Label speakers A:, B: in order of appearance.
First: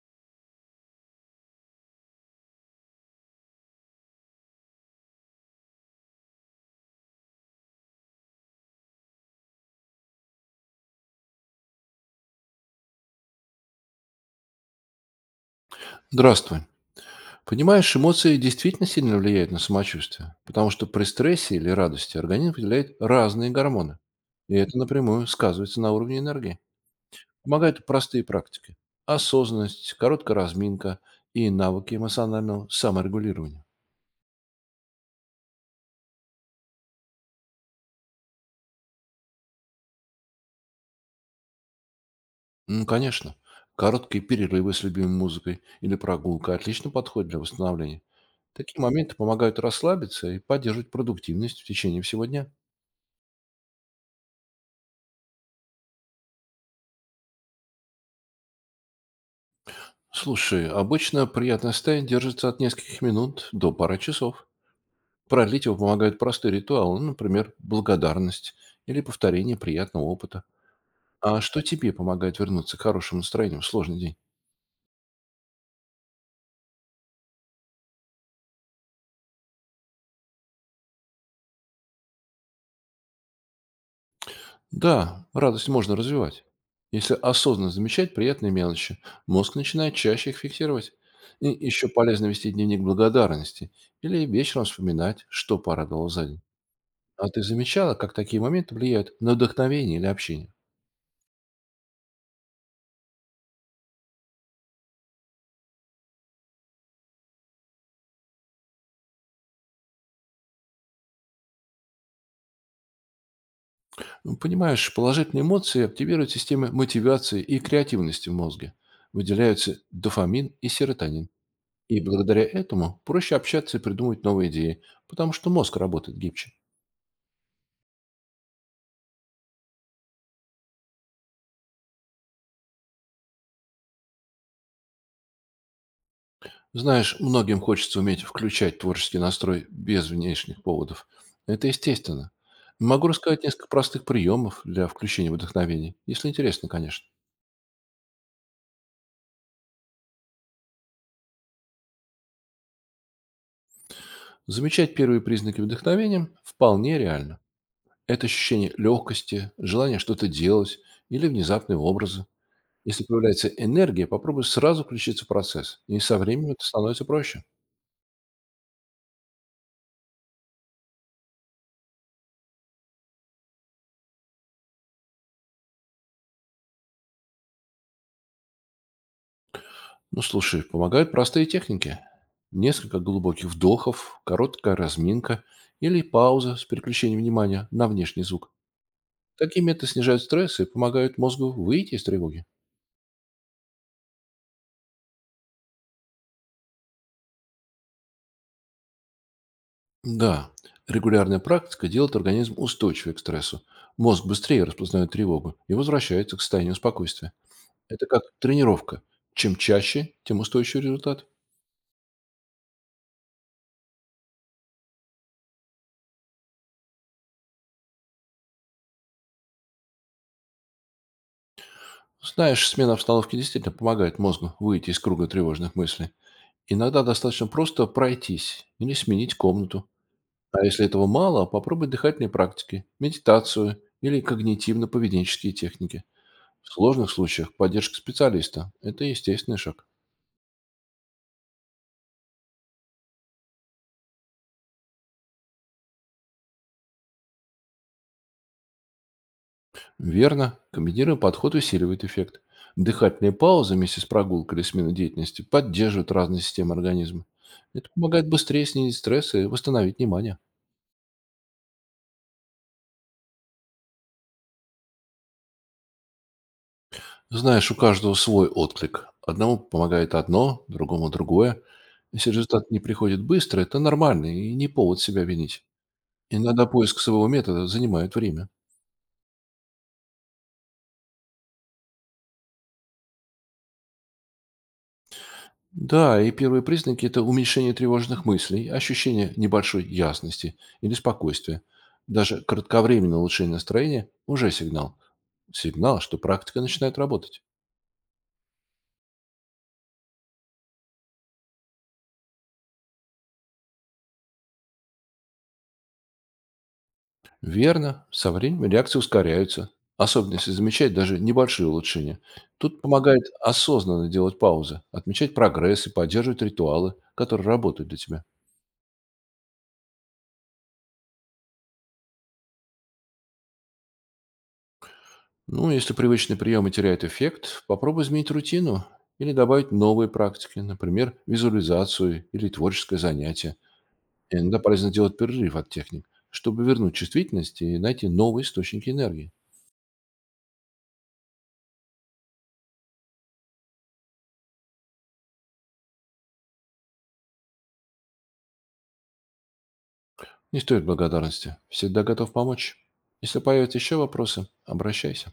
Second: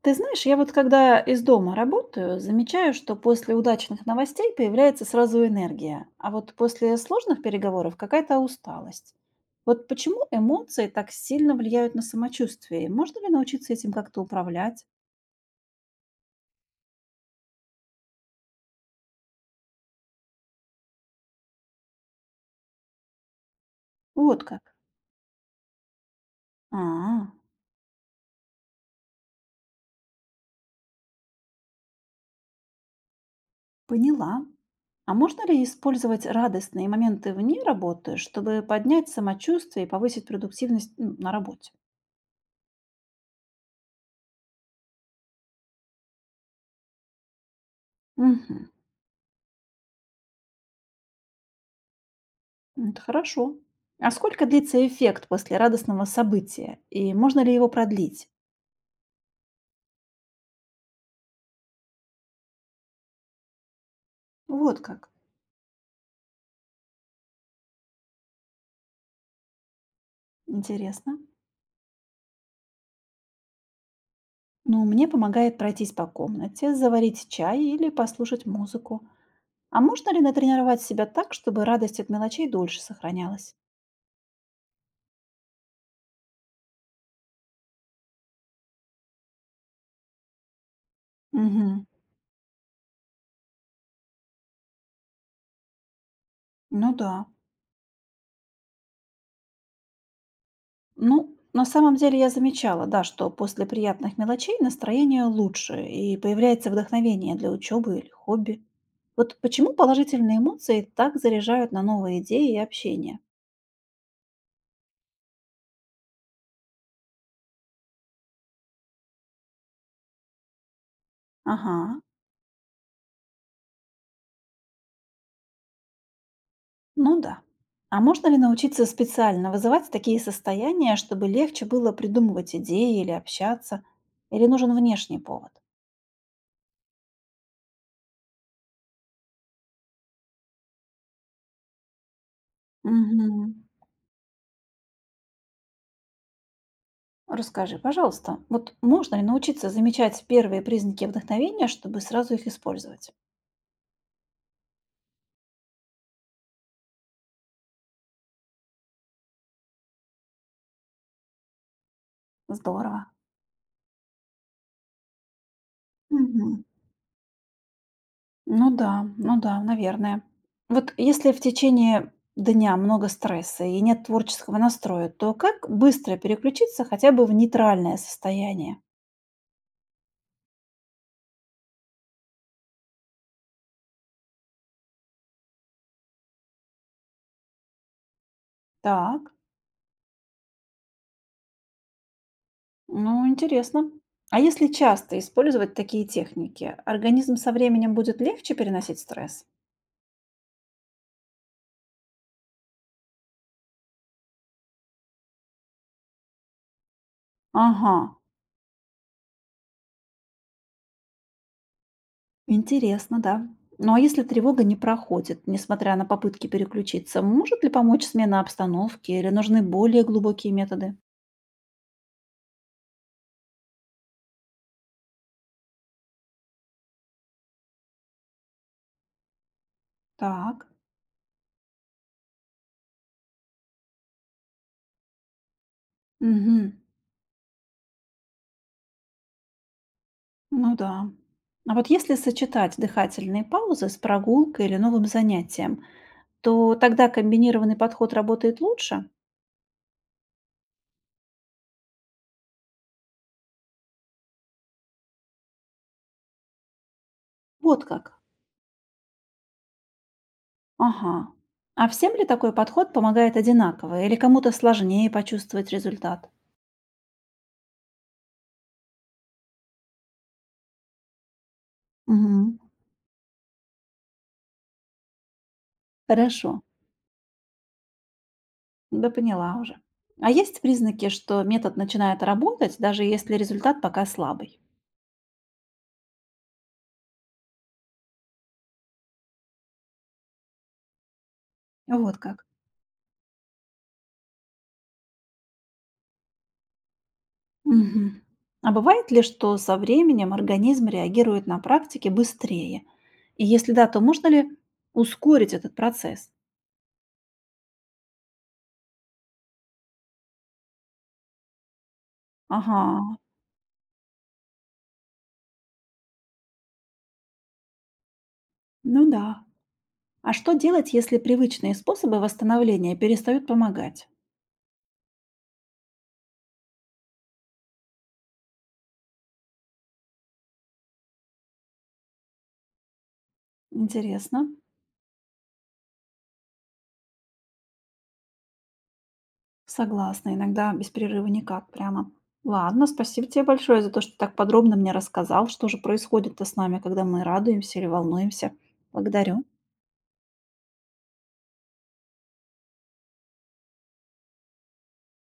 A: Ты знаешь, я вот когда из дома работаю, замечаю, что после удачных новостей появляется сразу энергия, а вот после сложных переговоров какая-то усталость. Вот почему эмоции так сильно влияют на самочувствие? И можно ли научиться этим как-то управлять?
B: Здравствуй. Понимаешь, эмоции действительно сильно влияют на самочувствие, потому что при стрессе или радости организм выделяет разные гормоны.
A: Вот
B: И
A: как.
B: это напрямую сказывается на уровне энергии.
A: А,
B: Помогают простые практики. Осознанность, короткая разминка и навыки эмоционального саморегулирования.
A: поняла. А можно ли использовать радостные моменты вне работы, чтобы поднять самочувствие и повысить продуктивность на работе?
B: Ну, конечно, короткие перерывы с любимой музыкой или прогулка отлично подходят для восстановления.
A: Мгм.
B: Такие моменты помогают расслабиться и поддерживать продуктивность в течение всего дня.
A: Это хорошо. А сколько длится эффект после радостного события? И можно ли его продлить?
B: Слушай, обычно приятное состояние держится от нескольких минут до пары часов.
A: Вот как.
B: Продлить его помогают простые ритуалы, ну, например, благодарность или повторение приятного опыта.
A: Интересно.
B: А что тебе помогает вернуться к хорошему настроению в сложный день?
A: Ну, мне помогает пройтись по комнате, заварить чай или послушать музыку. А можно ли натренировать себя так, чтобы радость от мелочей дольше сохранялась?
B: Да, радость можно развивать. Если осознанно замечать приятные мелочи, мозг начинает чаще их фиксировать. И
A: Угу.
B: еще полезно вести дневник благодарности или вечером вспоминать, что порадовало за день.
A: Ну да.
B: А ты замечала, как такие моменты влияют на вдохновение или общение?
A: Ну, на самом деле я замечала, да, что после приятных мелочей настроение лучше и появляется вдохновение для учебы или хобби. Вот почему положительные эмоции так заряжают на новые идеи и общение?
B: Ну, понимаешь, положительные эмоции активируют системы мотивации и креативности в мозге. Выделяются дофамин и серотонин.
A: Ага,
B: И благодаря этому проще общаться и придумывать новые идеи, потому что мозг работает гибче.
A: ну да. А можно ли научиться специально вызывать такие состояния, чтобы легче было придумывать идеи или общаться? Или нужен внешний повод?
B: Знаешь, многим хочется уметь включать творческий настрой без внешних поводов. Это естественно. Могу рассказать
A: Мгм.
B: несколько простых приемов для включения вдохновения, если интересно, конечно.
A: Расскажи, пожалуйста, вот можно ли научиться замечать первые признаки вдохновения, чтобы сразу их использовать?
B: Замечать первые признаки вдохновения вполне реально. Это ощущение легкости, желание что-то делать или внезапные образы. Если
A: Здорово.
B: появляется энергия, попробуй сразу включиться в процесс, и со временем это
A: Мгм.
B: становится проще.
A: Ну да, ну да, наверное. Вот если в течение дня много стресса и нет творческого настроя, то как быстро переключиться хотя бы в нейтральное состояние?
B: Ну, слушай, помогают простые техники. Несколько глубоких вдохов, короткая разминка или пауза с переключением внимания на внешний звук.
A: Так,
B: Такие методы снижают стресс и помогают мозгу выйти из тревоги.
A: ну интересно. А если часто использовать такие техники, организм со временем будет легче переносить стресс?
B: Да, регулярная практика делает организм устойчивее к стрессу. Мозг быстрее распознает тревогу и возвращается к состоянию спокойствия.
A: Ага,
B: Это как тренировка. Чем чаще, тем устойчивее результат.
A: интересно, да. Ну а если тревога не проходит, несмотря на попытки переключиться, может ли помочь смена обстановки или нужны более глубокие методы?
B: Знаешь, смена обстановки действительно помогает мозгу выйти из круга тревожных мыслей. Иногда достаточно просто пройтись или сменить комнату. А
A: Так.
B: если этого мало, попробуй дыхательные практики, медитацию или когнитивно-поведенческие техники.
A: Мгм.
B: В сложных случаях поддержка специалиста – это естественный шаг.
A: Ну да. А вот если сочетать дыхательные паузы с прогулкой или новым занятием, то тогда комбинированный подход работает лучше?
B: Верно. Комбинированный подход усиливает эффект. Дыхательные паузы вместе с прогулкой или сменой деятельности поддерживают разные системы организма.
A: Вот
B: Это
A: как.
B: помогает быстрее снизить стресс и восстановить внимание.
A: Ага. А всем ли такой подход помогает одинаково или кому-то сложнее почувствовать результат?
B: Знаешь, у каждого свой отклик. Одному помогает одно, другому другое. Если
A: Мгм.
B: результат не приходит быстро, это нормально и не повод себя винить.
A: Хорошо.
B: Иногда поиск своего метода занимает время.
A: Да поняла уже. А есть признаки, что метод начинает работать, даже если результат пока слабый?
B: Да, и первые признаки – это уменьшение тревожных мыслей, ощущение небольшой ясности или спокойствия.
A: Вот
B: Даже
A: как.
B: кратковременное улучшение настроения – уже сигнал. Сигнал, что практика начинает работать.
A: Мгм. А бывает ли, что со временем организм реагирует на практике быстрее? И если да, то можно ли ускорить этот процесс?
B: Верно, со временем реакции ускоряются, особенно если замечать даже небольшие улучшения.
A: Ага,
B: Тут помогает осознанно делать паузы, отмечать прогресс и поддерживать ритуалы, которые работают для тебя.
A: ну да. А что делать, если привычные способы восстановления перестают помогать?
B: Ну, если привычные приемы теряют эффект, попробуй изменить рутину или добавить новые практики, например, визуализацию или творческое занятие.
A: Интересно.
B: Иногда полезно делать перерыв от техник, чтобы вернуть чувствительность и найти новые источники энергии.
A: Согласна, иногда без перерыва никак прямо. Ладно, спасибо тебе большое за то, что так подробно мне рассказал, что же происходит-то с нами, когда мы радуемся или волнуемся. Благодарю.
B: Не стоит благодарности. Всегда готов помочь. Если появятся еще вопросы, обращайся.